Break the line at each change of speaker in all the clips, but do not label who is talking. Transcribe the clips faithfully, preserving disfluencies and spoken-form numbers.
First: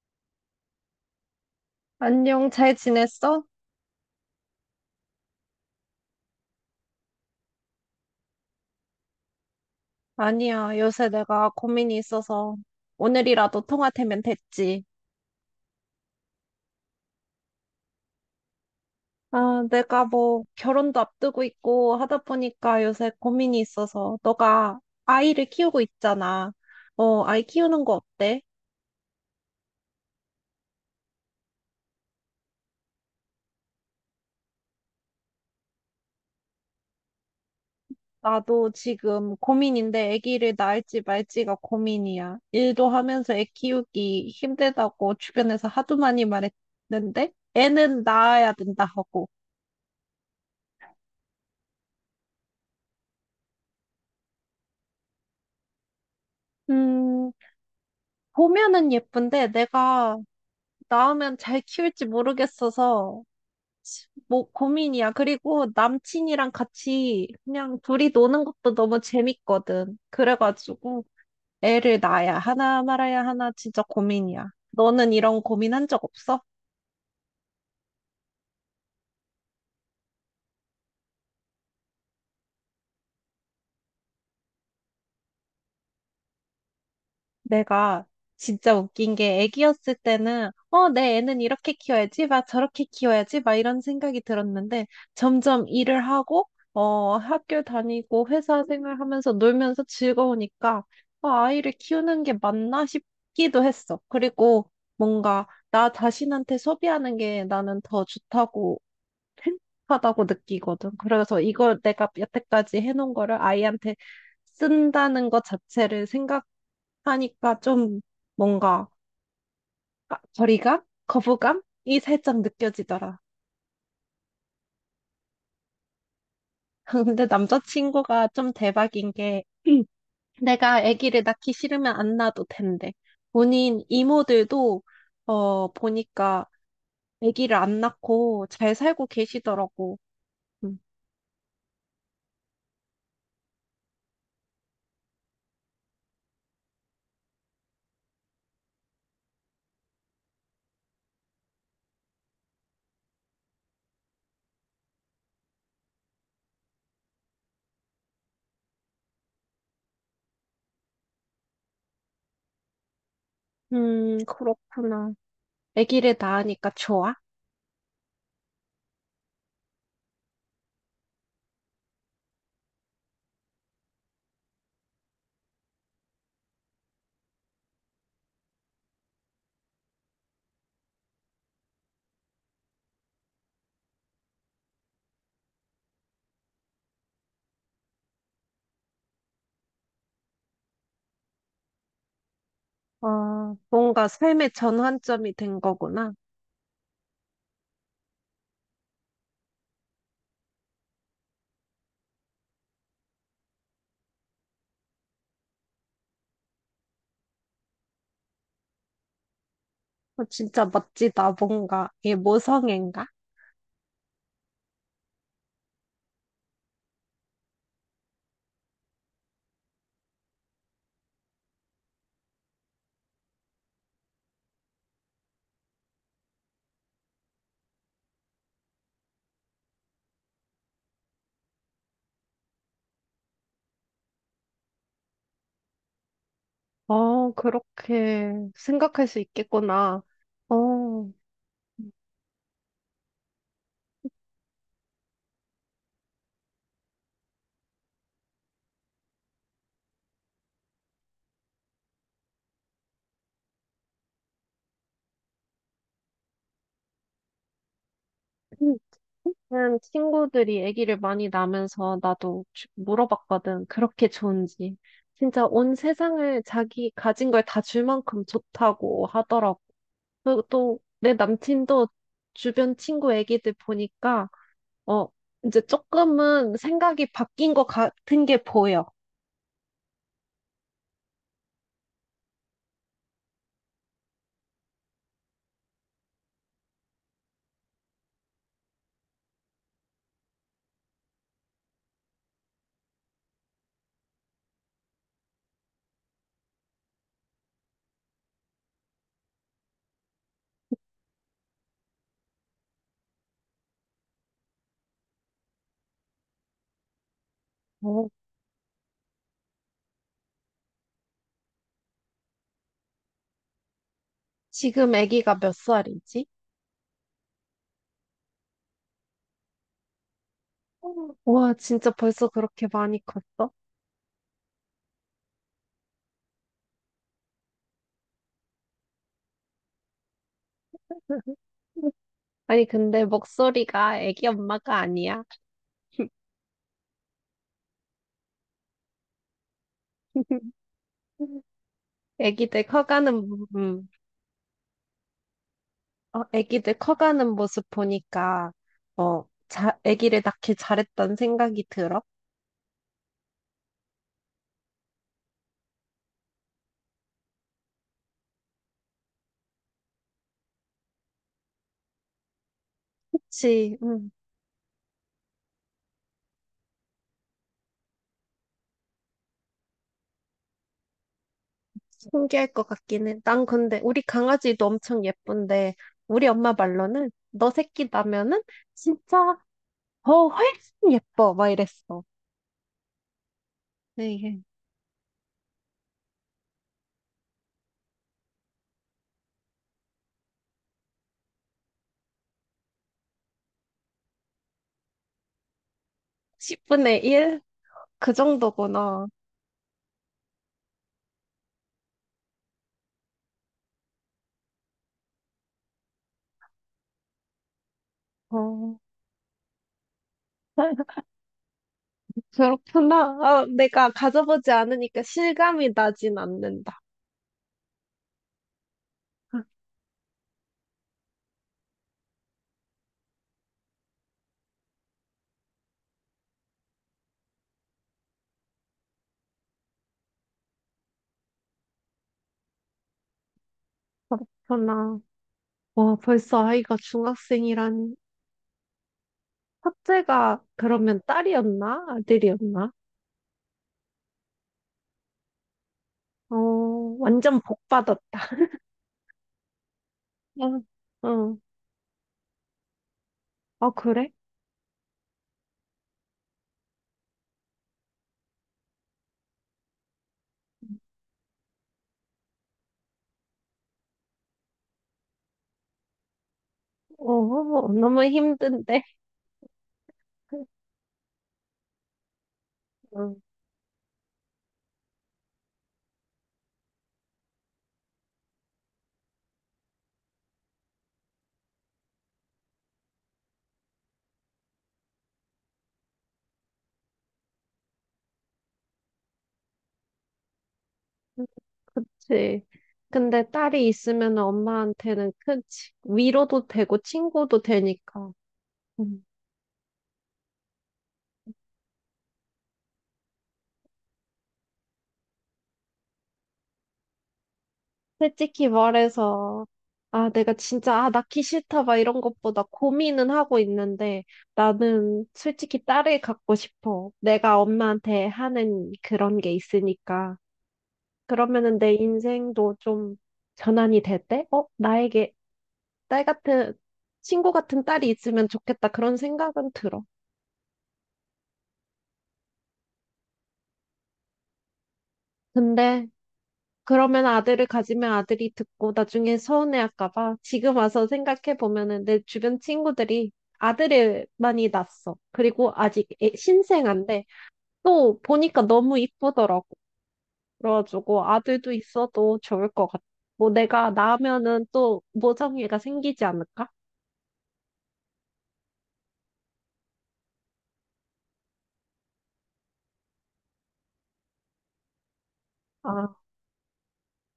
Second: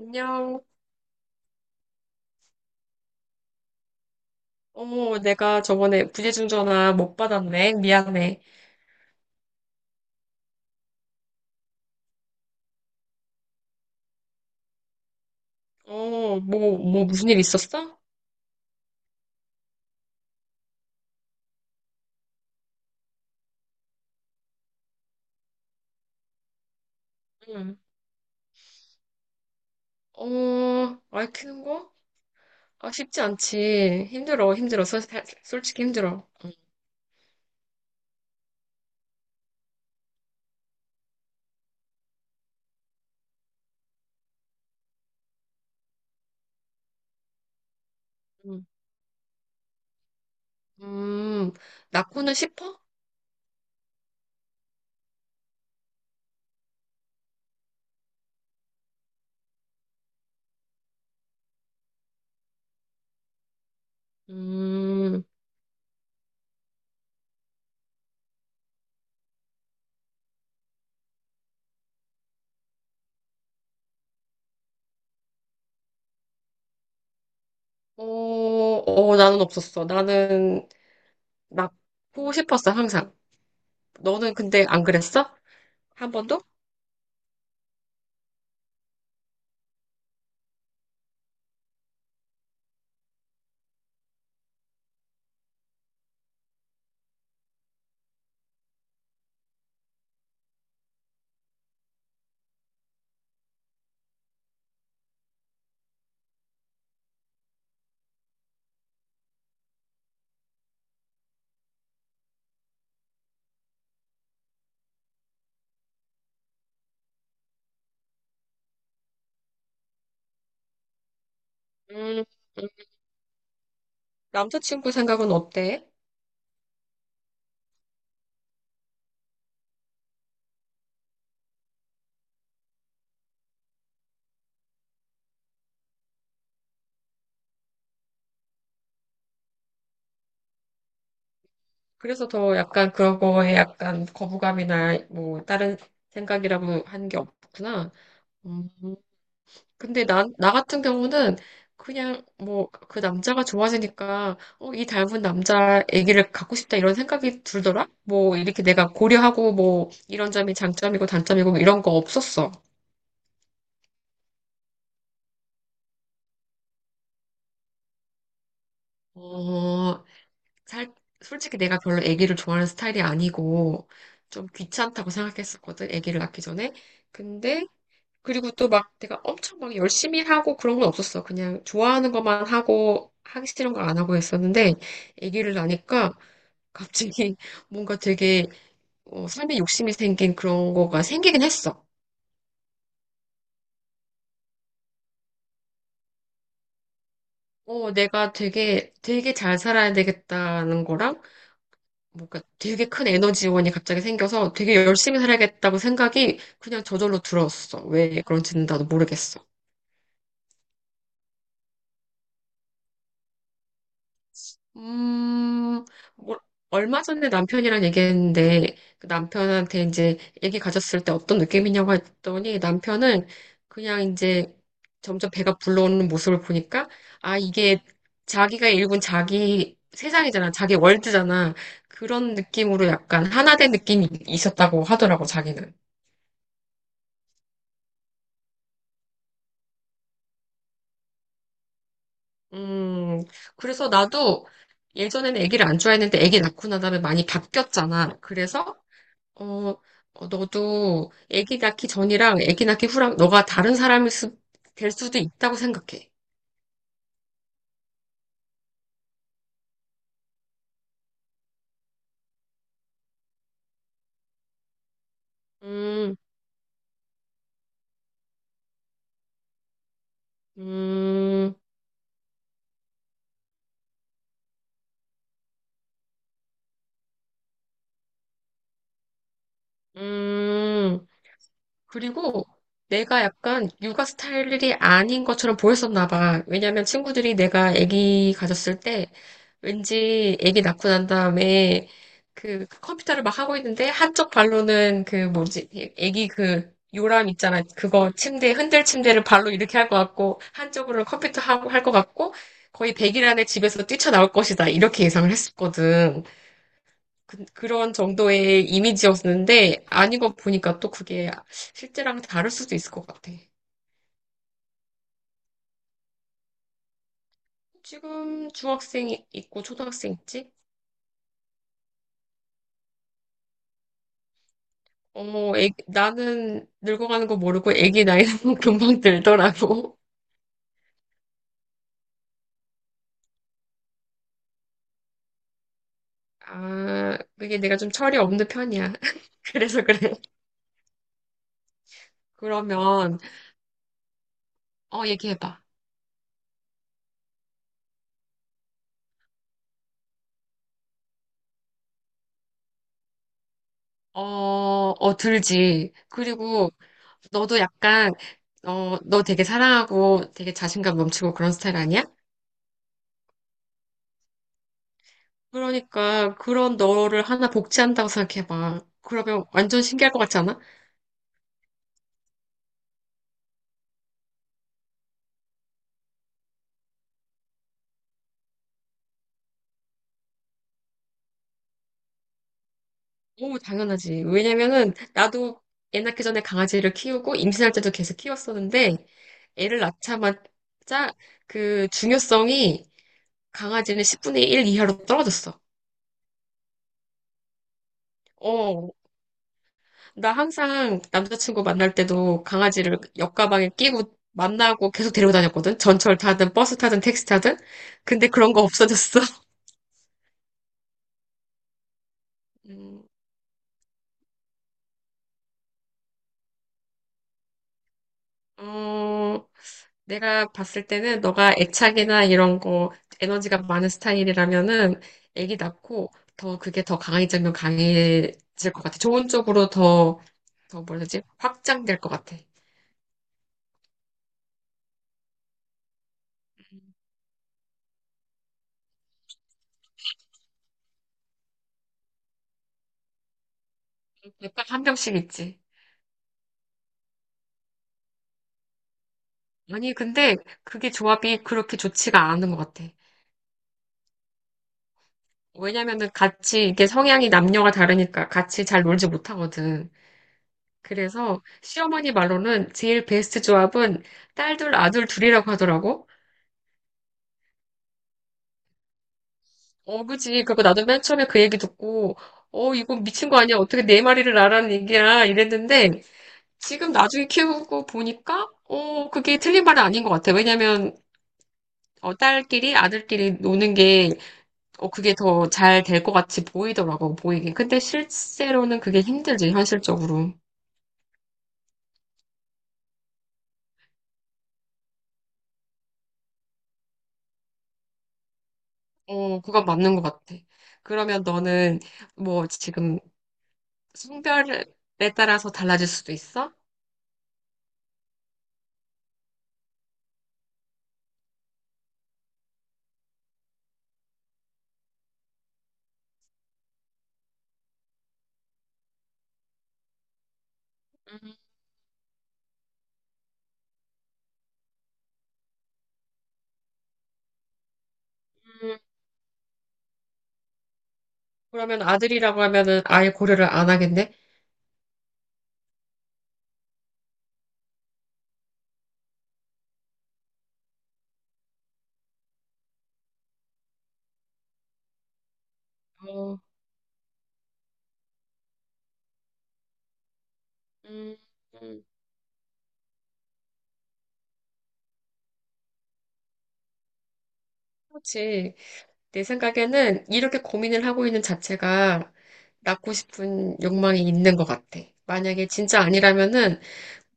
안녕.
안녕, 잘 지냈어?
어 내가 저번에 부재중 전화 못 받았네. 미안해.
아니야, 요새 내가 고민이 있어서 오늘이라도 통화 되면 됐지.
어, 뭐, 뭐, 무슨 일 있었어?
아, 내가 뭐 결혼도 앞두고 있고 하다 보니까 요새 고민이 있어서 너가 아이를 키우고 있잖아. 어, 아이
응.
키우는 거 어때?
어, 아이 크는 거? 아, 쉽지 않지. 힘들어, 힘들어. 솔- 솔직히 힘들어. 응.
나도 지금 고민인데 아기를 낳을지 말지가 고민이야. 일도 하면서 애 키우기 힘들다고 주변에서 하도 많이 말했는데 애는 낳아야
응.
된다 하고.
음, 낳고는 싶어?
음, 보면은 예쁜데 내가 낳으면 잘 키울지 모르겠어서 뭐 고민이야.
음,
그리고 남친이랑 같이 그냥 둘이 노는 것도 너무 재밌거든. 그래가지고 애를 낳아야 하나 말아야 하나 진짜 고민이야. 너는 이런 고민한 적 없어?
어, 어, 나는 없었어. 나는 낳고 싶었어, 항상. 너는 근데 안 그랬어? 한 번도?
내가 진짜 웃긴 게 애기였을 때는 어, 내 애는 이렇게 키워야지, 막 저렇게 키워야지, 막 이런 생각이 들었는데 점점 일을 하고 어, 학교 다니고 회사 생활하면서 놀면서 즐거우니까 아, 아이를 키우는 게 맞나 싶기도 했어. 그리고 뭔가 나 자신한테 소비하는 게 나는 더 좋다고 행복하다고 느끼거든. 그래서 이걸 내가 여태까지 해놓은 거를 아이한테 쓴다는 것 자체를 생각하니까 좀 뭔가 아, 거리감? 거부감이
음.
살짝
음.
느껴지더라.
남자친구 생각은 어때?
근데 남자친구가 좀 대박인 게 내가 아기를 낳기 싫으면 안 낳아도 된대. 본인 이모들도 어 보니까 아기를 안 낳고 잘 살고 계시더라고. 음.
그래서 더 약간 그거에 약간 거부감이나 뭐 다른 생각이라고 한 게 없구나. 음, 근데 나, 나 같은 경우는 그냥 뭐 그 남자가 좋아지니까 어, 이 닮은 남자 애기를 갖고 싶다 이런 생각이 들더라? 뭐 이렇게 내가 고려하고 뭐 이런 점이 장점이고 단점이고 뭐 이런 거 없었어.
음, 그렇구나. 아기를 낳으니까 좋아?
어, 살, 솔직히 내가 별로 애기를 좋아하는 스타일이 아니고 좀 귀찮다고 생각했었거든, 애기를 낳기 전에. 근데 그리고 또 막 내가 엄청 막 열심히 하고 그런 건 없었어. 그냥 좋아하는 것만 하고 하기 싫은 거 안 하고 했었는데 아기를 낳으니까 갑자기 뭔가 되게 어, 삶에 욕심이 생긴 그런 거가 생기긴 했어.
아, 뭔가 삶의 전환점이 된 거구나.
어, 내가 되게 되게 잘 살아야 되겠다는 거랑 뭔가 되게 큰 에너지원이 갑자기 생겨서 되게 열심히 살아야겠다고 생각이 그냥 저절로 들었어. 왜 그런지는 나도 모르겠어.
어, 진짜 멋지다, 뭔가. 이게 모성애인가?
음, 뭐, 얼마 전에 남편이랑 얘기했는데, 그 남편한테 이제 얘기 가졌을 때 어떤 느낌이냐고 했더니, 남편은 그냥 이제 점점 배가 불러오는 모습을 보니까, 아, 이게 자기가 일군 자기 세상이잖아. 자기 월드잖아. 그런 느낌으로 약간 하나 된 느낌이 있었다고 하더라고, 자기는.
어, 그렇게 생각할 수 있겠구나. 어,
음, 그래서 나도 예전에는 아기를 안 좋아했는데 아기 낳고 나다음에 많이 바뀌었잖아. 그래서 어, 어, 너도 아기 낳기 전이랑 아기 낳기 후랑 너가 다른 사람일 수, 될 수도 있다고 생각해.
그냥 친구들이 아기를 많이 낳으면서 나도 주- 물어봤거든. 그렇게 좋은지. 진짜 온
음.
세상을 자기 가진 걸 다 줄 만큼 좋다고 하더라고. 그리고 또 내
음.
남친도 주변 친구 아기들 보니까 어, 이제 조금은 생각이 바뀐 것 같은 게 보여.
음. 그리고 내가 약간 육아 스타일이 아닌 것처럼 보였었나 봐. 왜냐면 친구들이 내가 아기 가졌을 때 왠지 아기 낳고 난 다음에 그 컴퓨터를 막 하고 있는데 한쪽 발로는 그 뭐지? 아기 그 요람 있잖아. 그거 침대 흔들 침대를 발로 이렇게 할 것 같고 한쪽으로는 컴퓨터 하고 할 것 같고 거의 백 일 안에 집에서 뛰쳐나올 것이다. 이렇게 예상을 했었거든. 그, 런
어,
정도의 이미지였는데 아닌 거 보니까 또 그게 실제랑 다를 수도 있을 것 같아.
지금 아기가 몇 살이지?
지금 중학생 있고 초등학생 있지?
와, 진짜 벌써 그렇게 많이 컸어?
어머, 애- 나는 늙어가는 거 모르고 애기 나이는 금방 들더라고.
아니, 근데 목소리가 아기 엄마가 아니야.
아, 그게 내가 좀 철이 없는 편이야. 그래서 그래.
아기들
그러면,
커가는, 부- 음,
어, 얘기해봐.
어, 아기들 커가는 모습 보니까, 어, 자, 아기를 낳길 잘했다는 생각이 들어.
어, 어, 들지. 그리고 너도 약간, 어, 너 되게 사랑하고 되게 자신감 넘치고 그런 스타일 아니야?
그치, 음,
그러니까 그런 너를 하나 복제한다고 생각해봐. 그러면 완전 신기할 것 같지 않아?
신기할 것 같긴 해. 난 근데, 우리 강아지도 엄청 예쁜데, 우리 엄마 말로는, 너 새끼 나면은, 진짜, 더 훨씬 예뻐. 막 이랬어.
오,
네,
당연하지.
이게
왜냐면은 나도 애 낳기 전에 강아지를 키우고 임신할 때도 계속 키웠었는데 애를 낳자마자 그 중요성이 강아지는 십분의 일 이하로 떨어졌어.
십분의 일? 그
어,
정도구나.
나 항상 남자친구 만날 때도 강아지를 옆가방에 끼고 만나고 계속 데리고 다녔거든. 전철 타든 버스 타든 택시 타든. 근데 그런 거
어,
없어졌어.
그렇구나.
음,
아, 내가 가져보지 않으니까 실감이 나진 않는다. 아,
어, 내가 봤을 때는 너가 애착이나 이런 거 에너지가 많은 스타일이라면은 애기 낳고 더 그게 더 강해지면 강해질 것 같아. 좋은 쪽으로 더, 더 뭐라 지 확장될 것 같아.
그렇구나. 와, 벌써 아이가 중학생이라니. 첫째가 그러면 딸이었나? 아들이었나?
약간 한 병씩 있지.
어, 완전 복 받았다.
아니, 근데 그게
어, 어,
조합이 그렇게 좋지가 않은 것 같아.
아, 그래?
왜냐면은 같이 이게 성향이 남녀가 다르니까 같이 잘 놀지 못하거든. 그래서 시어머니 말로는 제일 베스트 조합은 딸 둘, 아들 둘이라고 하더라고.
어, 너무 힘든데.
어, 그지. 그거 나도 맨 처음에 그 얘기 듣고, 어, 이거
어,
미친 거 아니야? 어떻게 네 마리를 나라는 얘기야? 이랬는데, 지금 나중에 키우고 보니까, 어, 그게 틀린 말은 아닌 것 같아. 왜냐면, 어, 딸끼리, 아들끼리 노는 게, 어, 그게 더 잘 될 것 같이 보이더라고, 보이긴. 근데 실제로는 그게 힘들지, 현실적으로.
그치. 근데 딸이 있으면 엄마한테는 큰 치- 위로도 되고 친구도 되니까. 응.
어, 그건 맞는 것 같아. 그러면 너는, 뭐, 지금 성별에 따라서 달라질 수도 있어?
솔직히 말해서, 아, 내가 진짜, 아, 낳기 싫다, 막 이런 것보다 고민은 하고 있는데, 나는 솔직히 딸을 갖고 싶어. 내가 엄마한테 하는 그런 게 있으니까. 그러면은 내 인생도 좀 전환이 될 때, 어, 나에게 딸 같은, 친구 같은 딸이 있으면 좋겠다,
음,
그런 생각은 들어.
그러면 아들이라고 하면은 아예 고려를 안 하겠네?
근데, 그러면 아들을 가지면 아들이 듣고 나중에 서운해할까 봐. 지금 와서 생각해 보면은 내 주변 친구들이 아들을 많이 낳았어. 그리고 아직 애-
어,
신생아인데 또 보니까 너무 이쁘더라고. 그래가지고
음,
아들도
음,
있어도 좋을 것 같아. 뭐 내가 낳으면은 또 모성애가 생기지 않을까?
그렇지. 내 생각에는 이렇게 고민을 하고 있는 자체가 낳고 싶은 욕망이 있는 것 같아. 만약에 진짜
아,
아니라면은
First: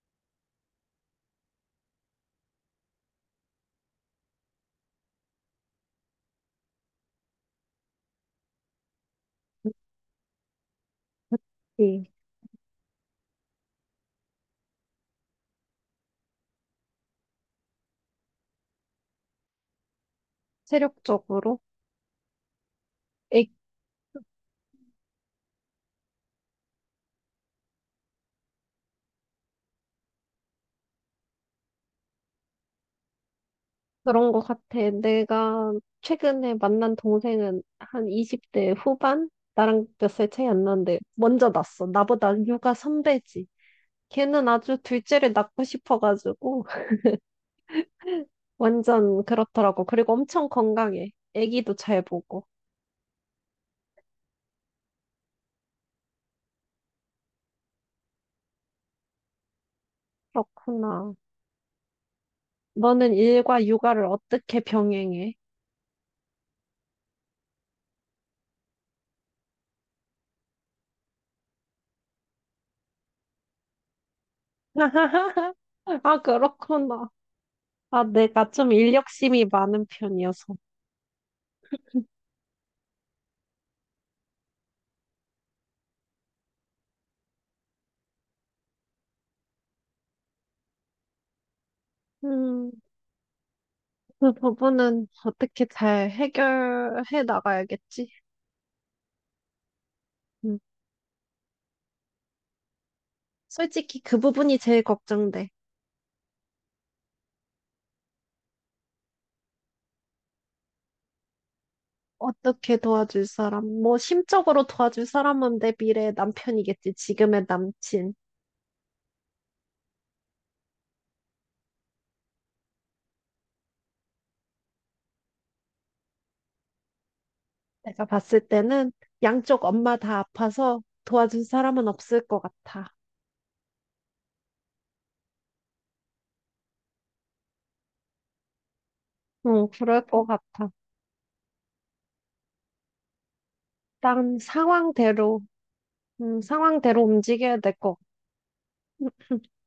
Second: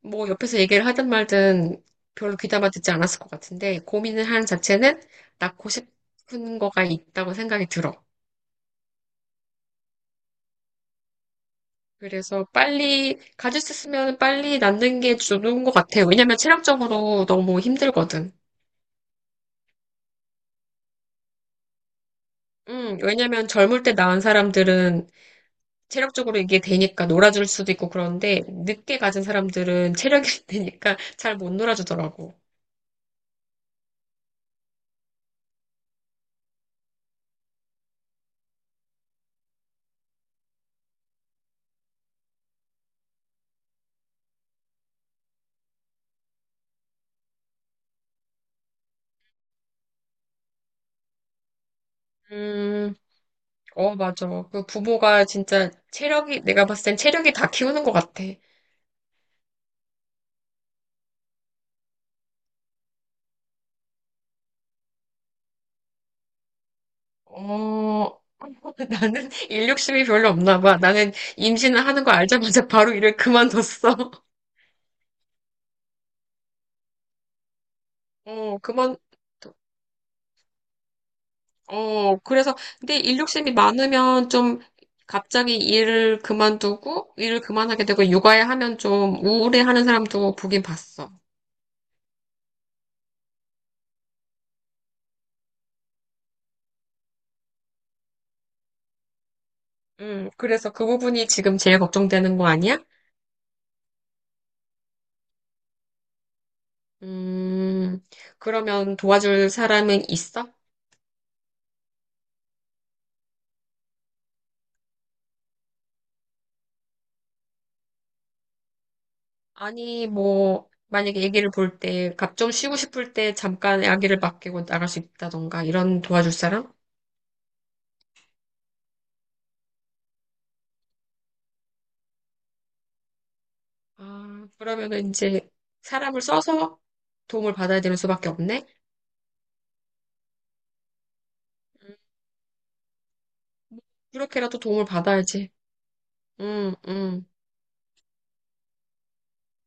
뭐 옆에서 얘기를 하든 말든 별로 귀담아 듣지 않았을 것 같은데 고민을 하는 자체는 낳고 싶은 거가 있다고 생각이 들어.
네.
그래서 빨리 가질 수 있으면 빨리 낳는 게 좋은 것 같아요. 왜냐면 체력적으로 너무 힘들거든.
체력적으로.
음, 왜냐면 젊을 때 낳은 사람들은 체력적으로 이게 되니까 놀아줄 수도 있고 그런데 늦게 가진 사람들은 체력이 되니까 잘 못 놀아주더라고.
그런 것 같아. 내가 최근에 만난 동생은 한 이십 대 후반? 나랑 몇 살 차이 안 나는데 먼저 낳았어. 나보다 육아 선배지. 걔는 아주 둘째를 낳고 싶어가지고 완전 그렇더라고. 그리고 엄청 건강해. 아기도 잘 보고.
음, 어, 맞아. 그 부모가 진짜 체력이, 내가 봤을 땐 체력이 다 키우는 것 같아.
그렇구나. 너는 일과 육아를 어떻게 병행해?
어, 나는 일 욕심이 별로 없나 봐. 나는 임신을 하는 거 알자마자 바로 일을 그만뒀어.
아, 그렇구나. 아, 내가
어,
좀
그만,
인력심이 많은 편이어서.
어, 그래서, 근데 일욕심이 많으면 좀 갑자기 일을 그만두고, 일을 그만하게 되고, 육아에 하면 좀 우울해하는 사람도 보긴 봤어.
음. 그 부분은 어떻게 잘 해결해 나가야겠지.
음,
음.
그래서 그 부분이 지금 제일 걱정되는 거 아니야?
솔직히 그 부분이 제일 걱정돼.
음, 그러면 도와줄 사람은 있어?
어떻게 도와줄 사람? 뭐 심적으로 도와줄 사람은 내 미래의 남편이겠지. 지금의 남친.
아니, 뭐, 만약에 아기를 볼 때, 갑 좀 쉬고 싶을 때 잠깐 아기를 맡기고 나갈 수 있다던가, 이런 도와줄 사람?
내가 봤을 때는 양쪽 엄마 다 아파서 도와줄 사람은 없을 것 같아.
아, 그러면은 이제 사람을 써서 도움을 받아야 되는 수밖에 없네?
응, 그럴 것 같아. 일단
그렇게라도 도움을
상황대로,
받아야지.
음,
응,
상황대로
응,
움직여야 될 것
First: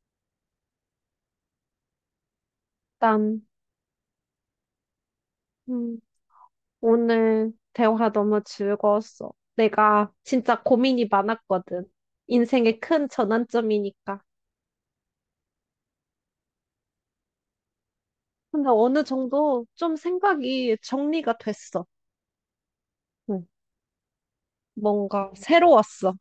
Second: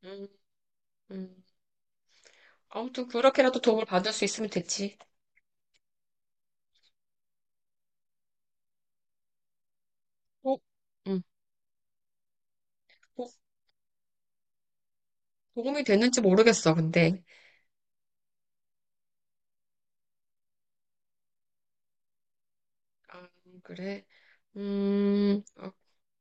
응, 응. 아무튼
같다.
그렇게라도 도움을 받을 수 있으면 됐지.
오늘 대화 너무 즐거웠어. 내가
어?
진짜 고민이
응.
많았거든. 인생의 큰
도,
전환점이니까.
도움이 됐는지 모르겠어, 근데.
근데 어느 정도 좀 생각이 정리가 됐어.
아,
응.
그래.
뭔가
음, 어,
새로웠어.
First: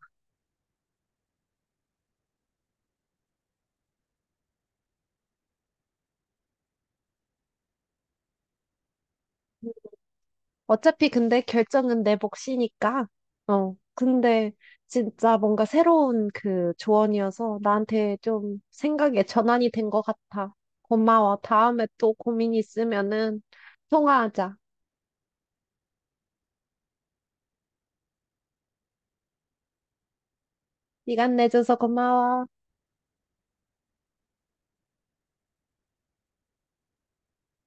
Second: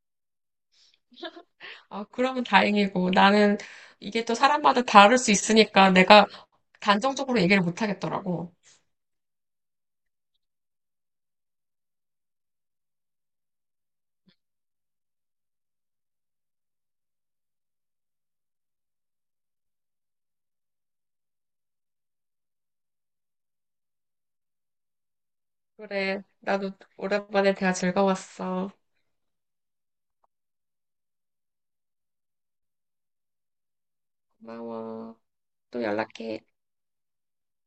아, 그러면 다행이고. 나는 이게 또 사람마다 다를 수 있으니까 내가 단정적으로 얘기를 못 하겠더라고.
어차피 근데 결정은 내 몫이니까. 어. 근데 진짜 뭔가 새로운 그 조언이어서 나한테 좀 생각의 전환이 된 것 같아. 고마워. 다음에 또 고민 있으면은 통화하자.
그래. 나도 오랜만에 대화 즐거웠어.
시간 내줘서 고마워.
고마워. 또 연락해.